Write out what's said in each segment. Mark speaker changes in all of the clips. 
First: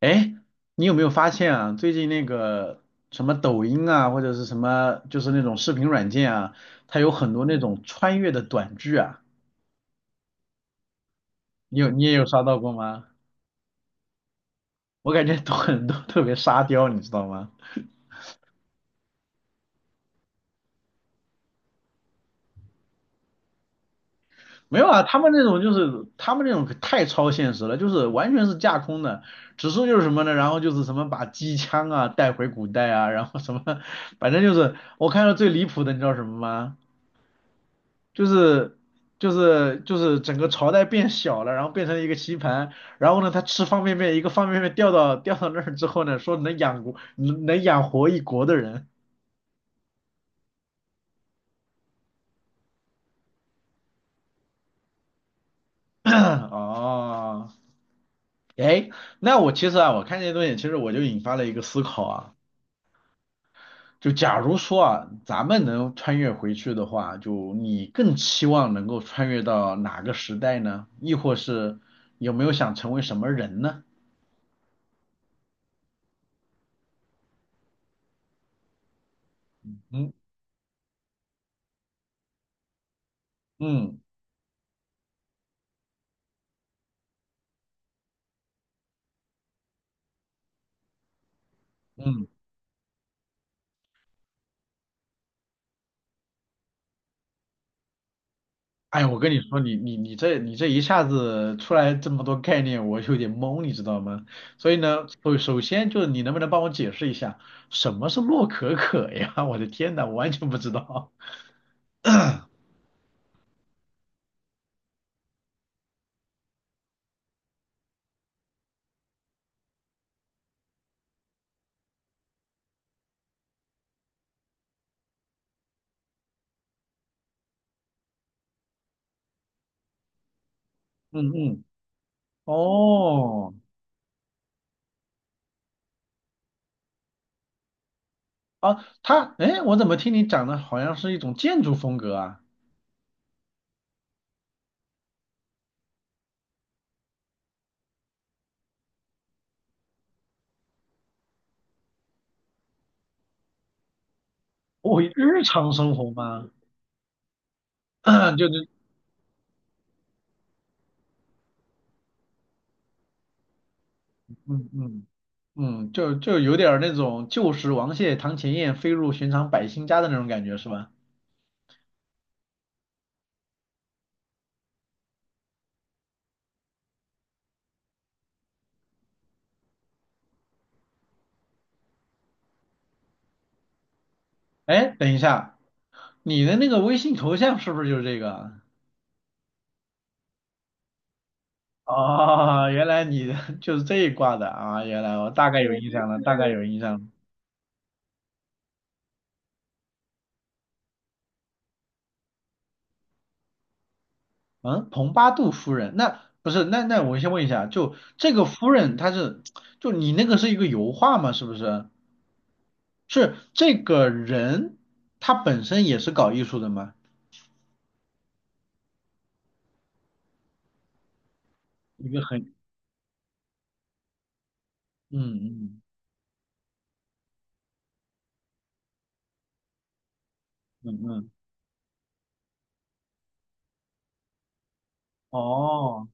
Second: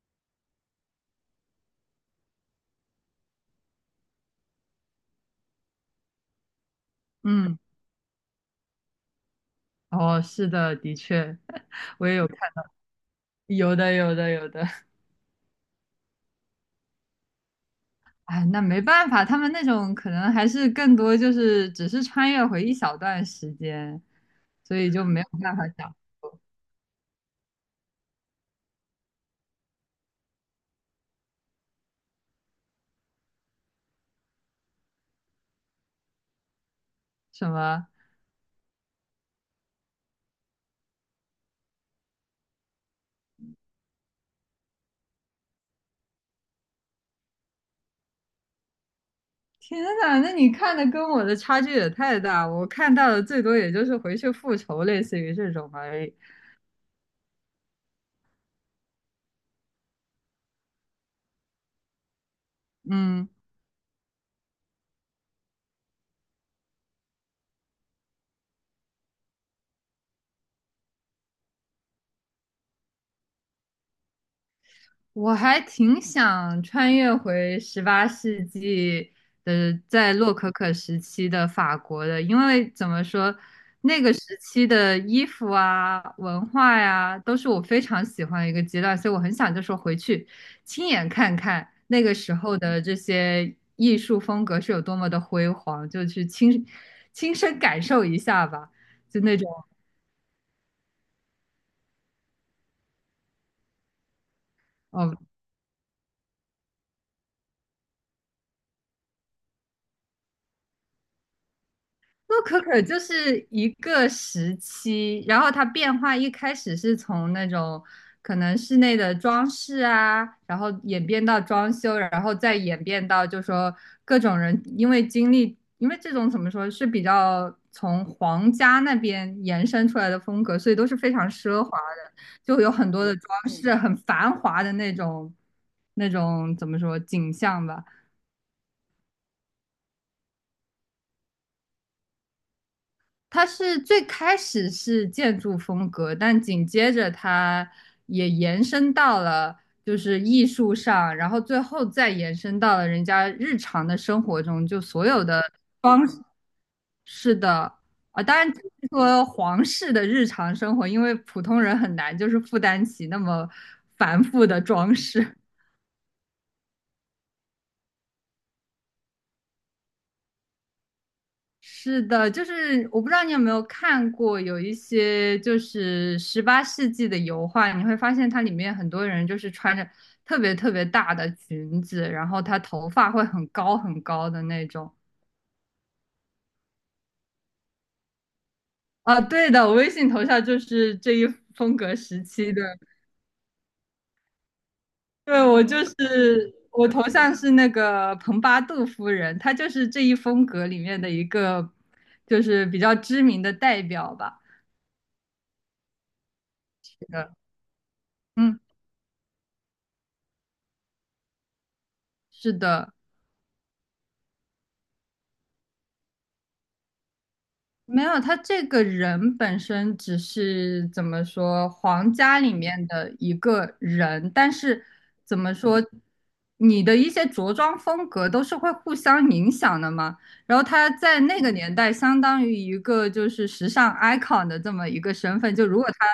Speaker 1: 哎，你有没有发现啊？最近那个什么抖音啊，或者是什么，就是那种视频软件啊，它有很多那
Speaker 2: 嗯，
Speaker 1: 种穿越的短剧啊。
Speaker 2: 哦，是的，的确，
Speaker 1: 你有你
Speaker 2: 我
Speaker 1: 也
Speaker 2: 也
Speaker 1: 有
Speaker 2: 有看，
Speaker 1: 刷到过吗？
Speaker 2: 有的，有的，有的。
Speaker 1: 我感觉都特别沙雕，你知道吗？
Speaker 2: 哎，那没办法，他们那种可能还是更多就是只是穿越回一小段时间，所
Speaker 1: 没有
Speaker 2: 以
Speaker 1: 啊，
Speaker 2: 就
Speaker 1: 他
Speaker 2: 没有
Speaker 1: 们那
Speaker 2: 办
Speaker 1: 种
Speaker 2: 法
Speaker 1: 就
Speaker 2: 讲
Speaker 1: 是他们那种可太超现实了，就是完全是架空的，指数就是什么呢？然后就是什么把机枪啊带回古代啊，然后什么，反正就是我看到最离谱的，你知道什么吗？
Speaker 2: 什么。
Speaker 1: 就是就是整个朝代变小了，然后变成了一个棋盘，然后呢，他吃方便面，一个方便面掉到那儿之后呢，说能养活一国的人。
Speaker 2: 天呐，那你看的跟我的差距也太大，我看到的最多也就是回去复仇，类似于这种而 已。
Speaker 1: 哦，哎，那我其实啊，我看这些东西，其实我就引发了一个思考啊，
Speaker 2: 嗯。
Speaker 1: 就假如说啊，咱们能穿越回去的话，就你更期望能够穿越到哪个时代呢？亦或是有没有想成为什么人呢？
Speaker 2: 我还挺想穿越回十八世纪的，在
Speaker 1: 嗯
Speaker 2: 洛可可时期的法国的，因为怎么说，
Speaker 1: 嗯
Speaker 2: 那个时期的衣服啊、文化呀、都是我非常喜欢的一个阶段，所以我很想就说回去亲眼看看那个
Speaker 1: 嗯。
Speaker 2: 时候的这些艺术风格是有多么的辉煌，就去亲身感受一下吧，
Speaker 1: 哎我
Speaker 2: 就
Speaker 1: 跟
Speaker 2: 那
Speaker 1: 你
Speaker 2: 种。
Speaker 1: 说，你这一下子出来这么多概念，我有点懵，你知道吗？所以呢，
Speaker 2: 哦，
Speaker 1: 首先就是你能不能帮我解释一下什么是洛可可呀？我的天呐，我完全不知道。
Speaker 2: 洛可可就是一个时期，然后它变化一开始是从那种可能室内的装饰啊，然后演变到装修，然后再演变到就说各种人因为经历，因为这种怎么说是比较从皇家那边延伸出来的风格，所以都是非常
Speaker 1: 嗯
Speaker 2: 奢
Speaker 1: 嗯，
Speaker 2: 华的，就有很多的装
Speaker 1: 哦，
Speaker 2: 饰，很繁华的那种怎么说景象吧。
Speaker 1: 啊，它，哎，我怎么听你讲的好像是一种建筑风格啊？
Speaker 2: 它是最开始是建筑风格，但紧接着它也延伸到了就是艺术上，然后最后再延伸到了人家日常的生活中，就
Speaker 1: 哦，
Speaker 2: 所有
Speaker 1: 日
Speaker 2: 的
Speaker 1: 常生
Speaker 2: 装
Speaker 1: 活吗？
Speaker 2: 饰的啊，当
Speaker 1: 就
Speaker 2: 然只
Speaker 1: 是，
Speaker 2: 是说皇室的日常生活，因为普通人很难就是负担起那么繁复的
Speaker 1: 嗯
Speaker 2: 装
Speaker 1: 嗯
Speaker 2: 饰。
Speaker 1: 嗯，就就有点儿那种旧时王谢堂前燕，飞入寻常百姓家的那种感觉是吧？
Speaker 2: 是的，就是我不知道你有没有看过，有一些就是十八世纪的油画，你会发现它里面很多人就是穿着特别特别大的裙子，然后他头发会很高很高的那种。
Speaker 1: 哎，等一下。你的那个微信头像是不是就是这个啊？
Speaker 2: 啊，对的，我微信头像就是这一风格时期的。
Speaker 1: 哦，原来你的 就是这一挂的啊！原来我
Speaker 2: 对，
Speaker 1: 大概
Speaker 2: 我
Speaker 1: 有
Speaker 2: 就
Speaker 1: 印象了，大概
Speaker 2: 是
Speaker 1: 有印
Speaker 2: 我
Speaker 1: 象
Speaker 2: 头
Speaker 1: 了。
Speaker 2: 像是那个蓬巴杜夫人，她就是这一风格里面的一个，就是比较知名的代表吧。
Speaker 1: 嗯，蓬巴杜夫人，那不是？那
Speaker 2: 是
Speaker 1: 那我先
Speaker 2: 的，
Speaker 1: 问一下，就这个
Speaker 2: 嗯，
Speaker 1: 夫人她是，就你那个是一个油画吗？是不是？
Speaker 2: 是的。
Speaker 1: 是这个人他本身也是搞艺术的吗？
Speaker 2: 没有，他这个人本身只是怎么说，
Speaker 1: 一
Speaker 2: 皇
Speaker 1: 个
Speaker 2: 家
Speaker 1: 很，
Speaker 2: 里面的一个人，但是
Speaker 1: 嗯
Speaker 2: 怎么说，
Speaker 1: 嗯
Speaker 2: 你的一些着装风格都是会互相影响的嘛。然后他
Speaker 1: 嗯
Speaker 2: 在
Speaker 1: 嗯，
Speaker 2: 那个年代，相当于一个就是时尚 icon 的这么一个身份。就如果
Speaker 1: 哦
Speaker 2: 他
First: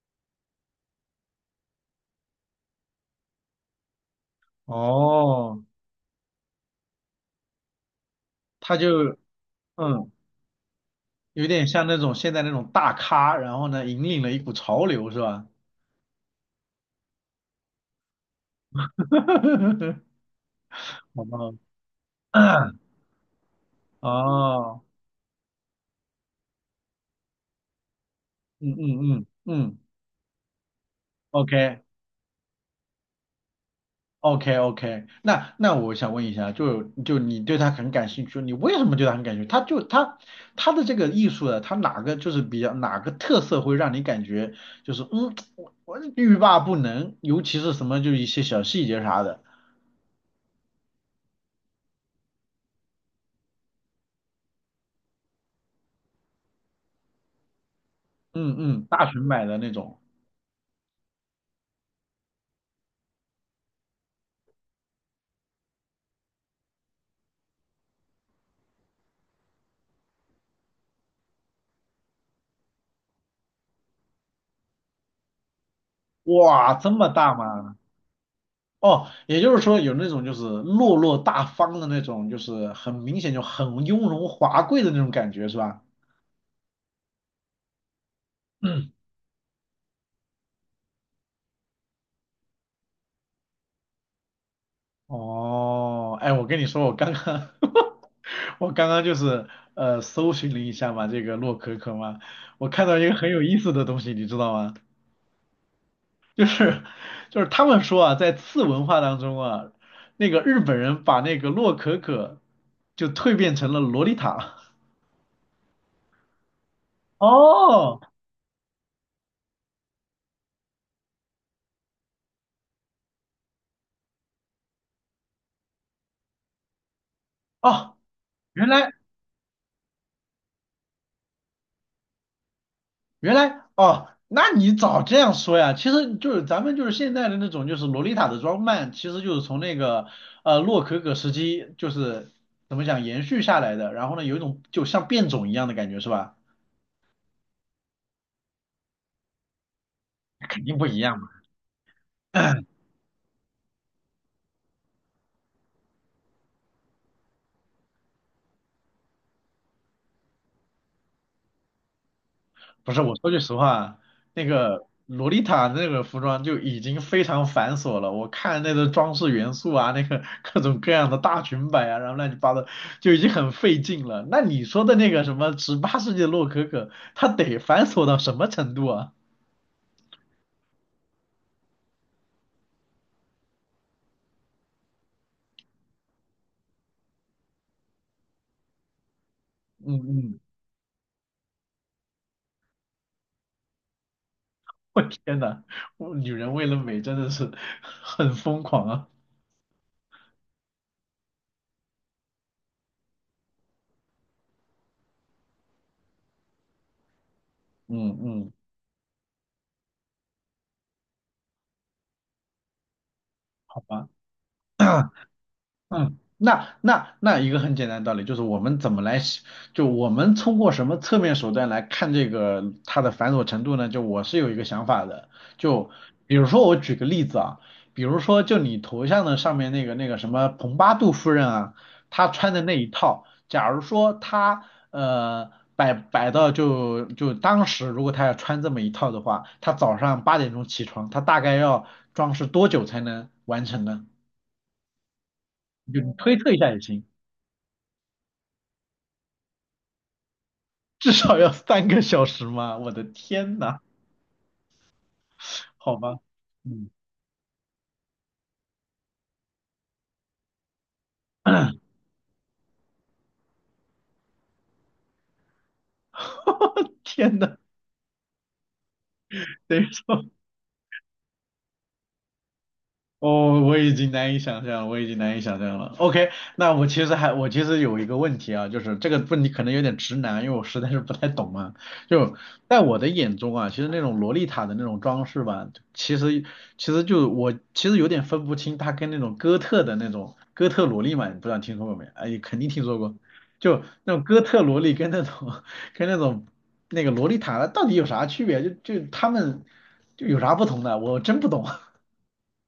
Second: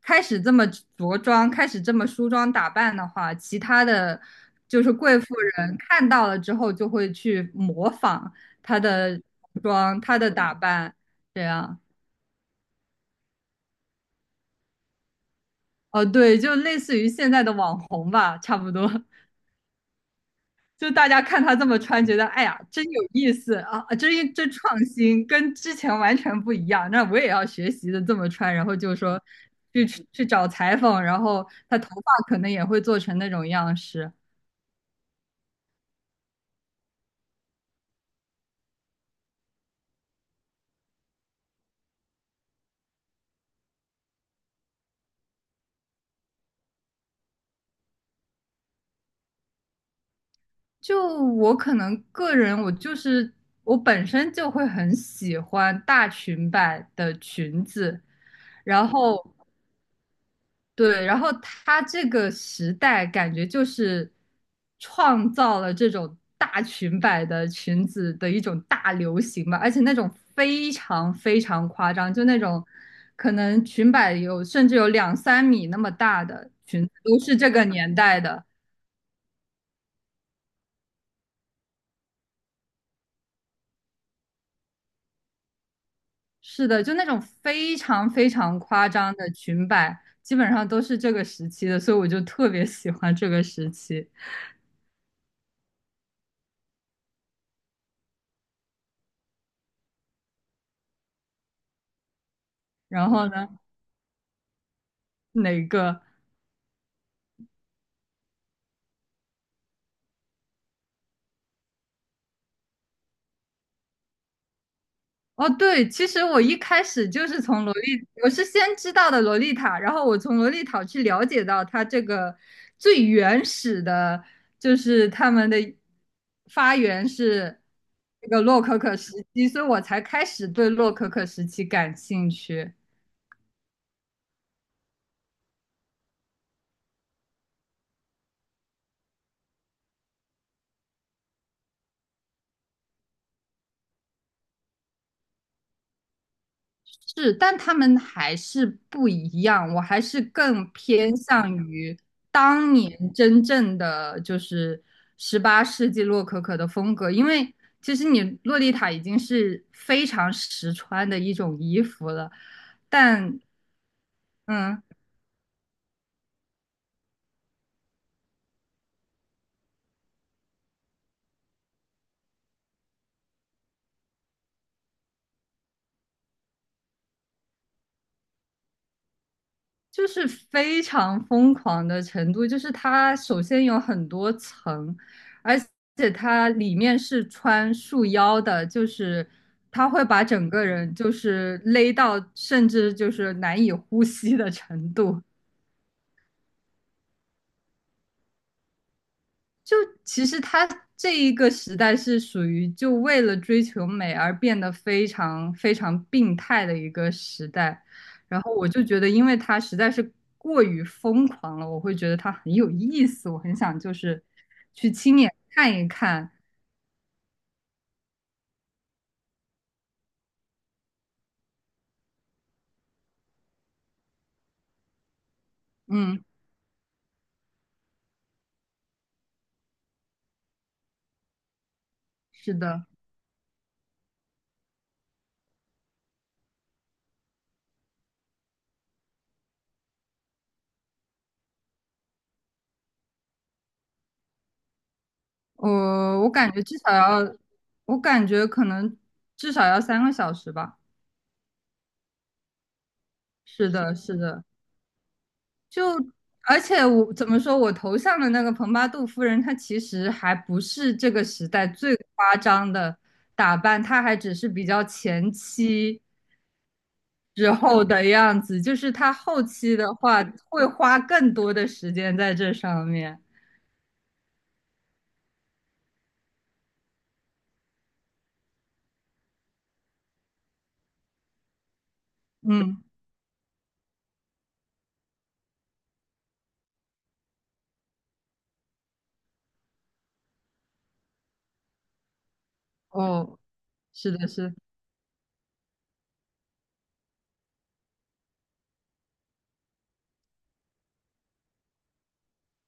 Speaker 2: 开始这么着装，开始这么梳妆打扮的话，其他的就是贵妇
Speaker 1: 哦，
Speaker 2: 人看到了之后就会去模仿
Speaker 1: 他
Speaker 2: 他
Speaker 1: 就
Speaker 2: 的服装、
Speaker 1: 嗯，
Speaker 2: 他的打扮。对
Speaker 1: 有点
Speaker 2: 啊？
Speaker 1: 像那种现在那种大咖，然后呢，引领了一股潮流，是吧？
Speaker 2: 哦，对，就类似于现在的网红吧，差不多。就大家
Speaker 1: 好吧，
Speaker 2: 看他这么穿，觉得哎呀，真有意思啊，啊真创
Speaker 1: 哦，
Speaker 2: 新，跟之前完全不一样。那我也要学习的这么穿，然
Speaker 1: 嗯
Speaker 2: 后就说
Speaker 1: 嗯嗯嗯
Speaker 2: 去去找裁缝，然后
Speaker 1: ，OK
Speaker 2: 他头发可能也会做成那种样式。
Speaker 1: OK OK，那那我想问一下，就就你对他很感兴趣，你为什么对他很感兴趣？他就他他的这个艺术的，他哪个就是比较哪个特色会让你感觉就是嗯，我欲罢不能，尤其是什么就一些小细节啥的，
Speaker 2: 就我可能个人，我就是我本身就会很喜欢大裙摆的裙子，
Speaker 1: 嗯嗯，
Speaker 2: 然
Speaker 1: 大
Speaker 2: 后
Speaker 1: 熊买的那种，
Speaker 2: 对，然后他这个时代感觉就是创造了这种大裙摆的裙子的一种大流行吧，而且那种非常非常夸张，就那种可能裙摆有甚至有两三米那么大的
Speaker 1: 哇，
Speaker 2: 裙
Speaker 1: 这
Speaker 2: 子
Speaker 1: 么
Speaker 2: 都
Speaker 1: 大
Speaker 2: 是这个
Speaker 1: 吗？
Speaker 2: 年代的。
Speaker 1: 哦，也就是说有那种就是落落大方的那种，就是很明显就很雍容华贵的那种感觉，是吧？
Speaker 2: 是的，就那种非常非常夸
Speaker 1: 嗯，
Speaker 2: 张的裙摆，基本上都是这个时期的，所以我就特别喜欢这个时期。
Speaker 1: 哦，哎，我跟你说，我刚刚 我刚刚就是搜寻了一下嘛，这个洛可可嘛，我看到一
Speaker 2: 然
Speaker 1: 个
Speaker 2: 后
Speaker 1: 很有
Speaker 2: 呢，
Speaker 1: 意思的东西，你知道吗？
Speaker 2: 哪个？
Speaker 1: 就是就是他们说啊，在次文化当中啊，那个日本人把那个洛可可就蜕变成了洛丽塔。
Speaker 2: 哦，对，其实我一开始就是从洛
Speaker 1: 哦
Speaker 2: 丽，我是先知道的洛丽塔，然后我从洛丽塔去了解到它这个最原始的，就是他们的发源是
Speaker 1: 哦，
Speaker 2: 那个洛
Speaker 1: 原
Speaker 2: 可
Speaker 1: 来
Speaker 2: 可时期，所以我才开始对洛可可时期感兴趣。
Speaker 1: 原来哦，那你早这样说呀，其实就是咱们就是现在的那种就是洛丽塔的装扮，其实就是从那个洛可可时期就是怎么讲延续下来的，然后呢有一种就像变种一样的感觉是吧？
Speaker 2: 是，但他们还是不一样，我还是
Speaker 1: 肯
Speaker 2: 更
Speaker 1: 定不一
Speaker 2: 偏
Speaker 1: 样嘛。
Speaker 2: 向于当 年真正的就是十八世纪洛可可的风格，因为其实你洛丽塔已经是非常实穿的一种衣服了，
Speaker 1: 不是，我说句
Speaker 2: 但
Speaker 1: 实话，那
Speaker 2: 嗯，
Speaker 1: 个洛丽塔那个服装就已经非常繁琐了。我看那个装饰元素啊，那个各种各样的大裙摆啊，然后乱七八糟，就已经很费劲了。那你说的那个什么18世纪的洛可可，它得繁琐到什么程度啊？
Speaker 2: 就是非常疯狂的程度，就是它首先有很多层，而且它里面是穿束腰的，就是它
Speaker 1: 嗯
Speaker 2: 会把
Speaker 1: 嗯，
Speaker 2: 整个人就是勒到甚至就是难以呼吸的程
Speaker 1: 我
Speaker 2: 度。
Speaker 1: 天呐，我女人为了美真的是很疯狂啊。
Speaker 2: 就其实他这一个时代是属于就为了追求美而变得非常非常病态的一个时代，
Speaker 1: 嗯
Speaker 2: 然
Speaker 1: 嗯，
Speaker 2: 后我就觉得，因为他实在是过于疯狂了，我会觉得他很有意思，我很想
Speaker 1: 好
Speaker 2: 就
Speaker 1: 吧。
Speaker 2: 是去亲 眼看一
Speaker 1: 嗯，
Speaker 2: 看。
Speaker 1: 那那那一个很简单的道理就是我们怎么来喜就我们通过什么侧面手段来看这个它的繁琐程度呢？就我是有一个想法的，就
Speaker 2: 嗯，
Speaker 1: 比如说我举个例子啊，比如说就你头像的上面那个那个什么蓬巴杜夫人啊，她穿
Speaker 2: 是
Speaker 1: 的那一
Speaker 2: 的，
Speaker 1: 套，假如说她呃摆摆到就就当时如果她要穿这么一套的话，她早上8点钟起床，她大概要装饰多久才能完成呢？
Speaker 2: 我
Speaker 1: 就你
Speaker 2: 我
Speaker 1: 推测
Speaker 2: 感
Speaker 1: 一
Speaker 2: 觉
Speaker 1: 下
Speaker 2: 至
Speaker 1: 也
Speaker 2: 少
Speaker 1: 行。
Speaker 2: 要，我感觉可能至少要三个小时吧。
Speaker 1: 至少要3个小时吗？我的天
Speaker 2: 是
Speaker 1: 呐，
Speaker 2: 的，是的。就
Speaker 1: 好吗？
Speaker 2: 而且
Speaker 1: 嗯，
Speaker 2: 我怎么说，我头像的那个蓬巴杜夫人，她其实还不是这个时代最夸张的打扮，她还只是比较前期
Speaker 1: 天
Speaker 2: 之
Speaker 1: 呐，
Speaker 2: 后的样子，就是她后期
Speaker 1: 等于
Speaker 2: 的话
Speaker 1: 说。
Speaker 2: 会花更多的时间在这上面。
Speaker 1: 哦，我已经难以想象了。OK，那我其实还我其实有一个问题啊，就是这个问题可能有点直男，因为我实在是不太懂嘛。就在
Speaker 2: 嗯，
Speaker 1: 我的眼中啊，其实那种洛丽塔的那种装饰吧，其实其实就我其实有点分不清它跟那种哥特的那种哥特萝莉嘛，不知道听说过没？哎，肯定听说过。
Speaker 2: 哦，
Speaker 1: 就
Speaker 2: 是
Speaker 1: 那种
Speaker 2: 的，
Speaker 1: 哥
Speaker 2: 是的
Speaker 1: 特萝莉跟那种 跟那种那个洛丽塔到底有啥区别？他们有啥不同的？我真不懂。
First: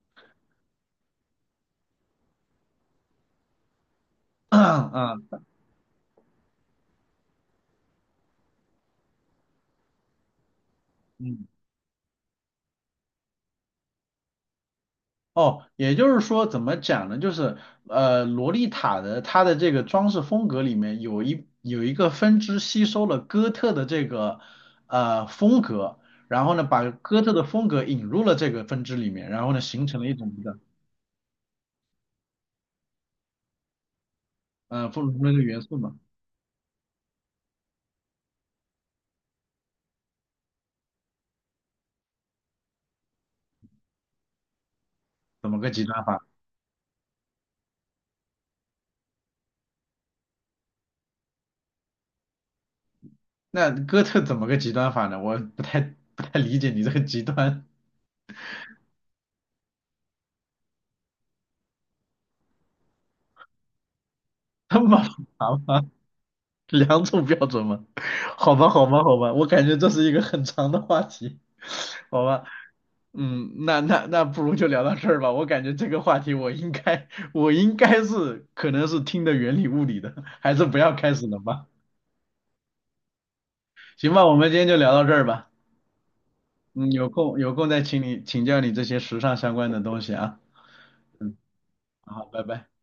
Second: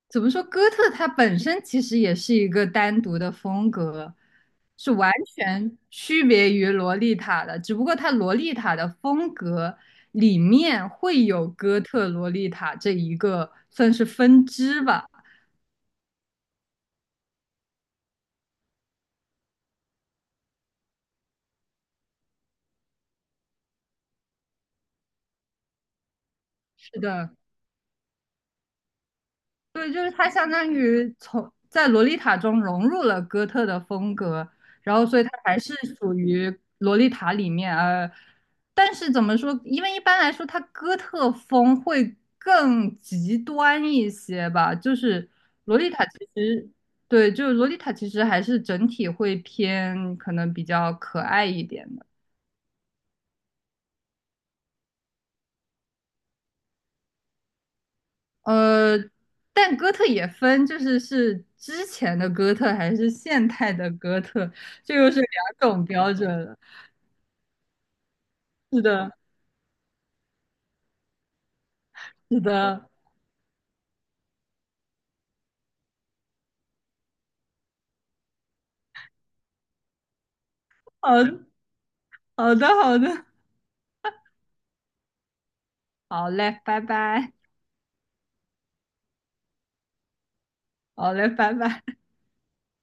Speaker 2: 怎么说？哥特它本身其实也是一个单独的风格，是完
Speaker 1: 啊。
Speaker 2: 全区别于洛丽塔的。只不过它洛丽塔的风格里面会
Speaker 1: 嗯，
Speaker 2: 有哥特洛丽塔这一个算是分支吧。
Speaker 1: 哦，也就是说，怎么讲呢？就是洛丽塔的它的这个装饰风格里面有一个分支吸收了哥特的这个风格，然后呢，把
Speaker 2: 是
Speaker 1: 哥
Speaker 2: 的，
Speaker 1: 特的风格引入了这个分支里面，然后呢，形
Speaker 2: 对，
Speaker 1: 成
Speaker 2: 就
Speaker 1: 了
Speaker 2: 是
Speaker 1: 一
Speaker 2: 他
Speaker 1: 种这
Speaker 2: 相
Speaker 1: 个
Speaker 2: 当于从在《洛丽塔》中融入了哥特的风格，然后所以他
Speaker 1: 那个
Speaker 2: 还
Speaker 1: 元
Speaker 2: 是
Speaker 1: 素嘛，
Speaker 2: 属于《洛丽塔》里面但是怎么说？因为一般来说，它哥特风会更极端一些吧。就是
Speaker 1: 怎么个
Speaker 2: 《洛
Speaker 1: 极
Speaker 2: 丽
Speaker 1: 端
Speaker 2: 塔》其
Speaker 1: 法？
Speaker 2: 实对，就是《洛丽塔》其实还是整体会偏可能比较可爱一点的。
Speaker 1: 那哥特怎么个极端法呢？我不太不太理解你这个极端，
Speaker 2: 呃，但哥特也分，就是是之前的哥特还是现代的哥特，
Speaker 1: 这
Speaker 2: 这
Speaker 1: 么
Speaker 2: 又是
Speaker 1: 复
Speaker 2: 两
Speaker 1: 杂
Speaker 2: 种
Speaker 1: 吗？
Speaker 2: 标准了。
Speaker 1: 两种标准吗？好吧，
Speaker 2: 是
Speaker 1: 好吧，
Speaker 2: 的，
Speaker 1: 好吧，我感觉这是一个很长的话题，好
Speaker 2: 是
Speaker 1: 吧，
Speaker 2: 的，
Speaker 1: 嗯，那那那不如就聊到这儿吧。我感觉这个话题我应该是可能是听的云里雾里的，还是不要
Speaker 2: 好，
Speaker 1: 开始了吧。
Speaker 2: 好的，好的，
Speaker 1: 行吧，我们今天就聊到这儿吧。
Speaker 2: 好嘞，拜
Speaker 1: 嗯，有
Speaker 2: 拜，
Speaker 1: 空有空再请教你这些时尚相关的东西啊。
Speaker 2: 好嘞，拜拜。
Speaker 1: 好，拜拜。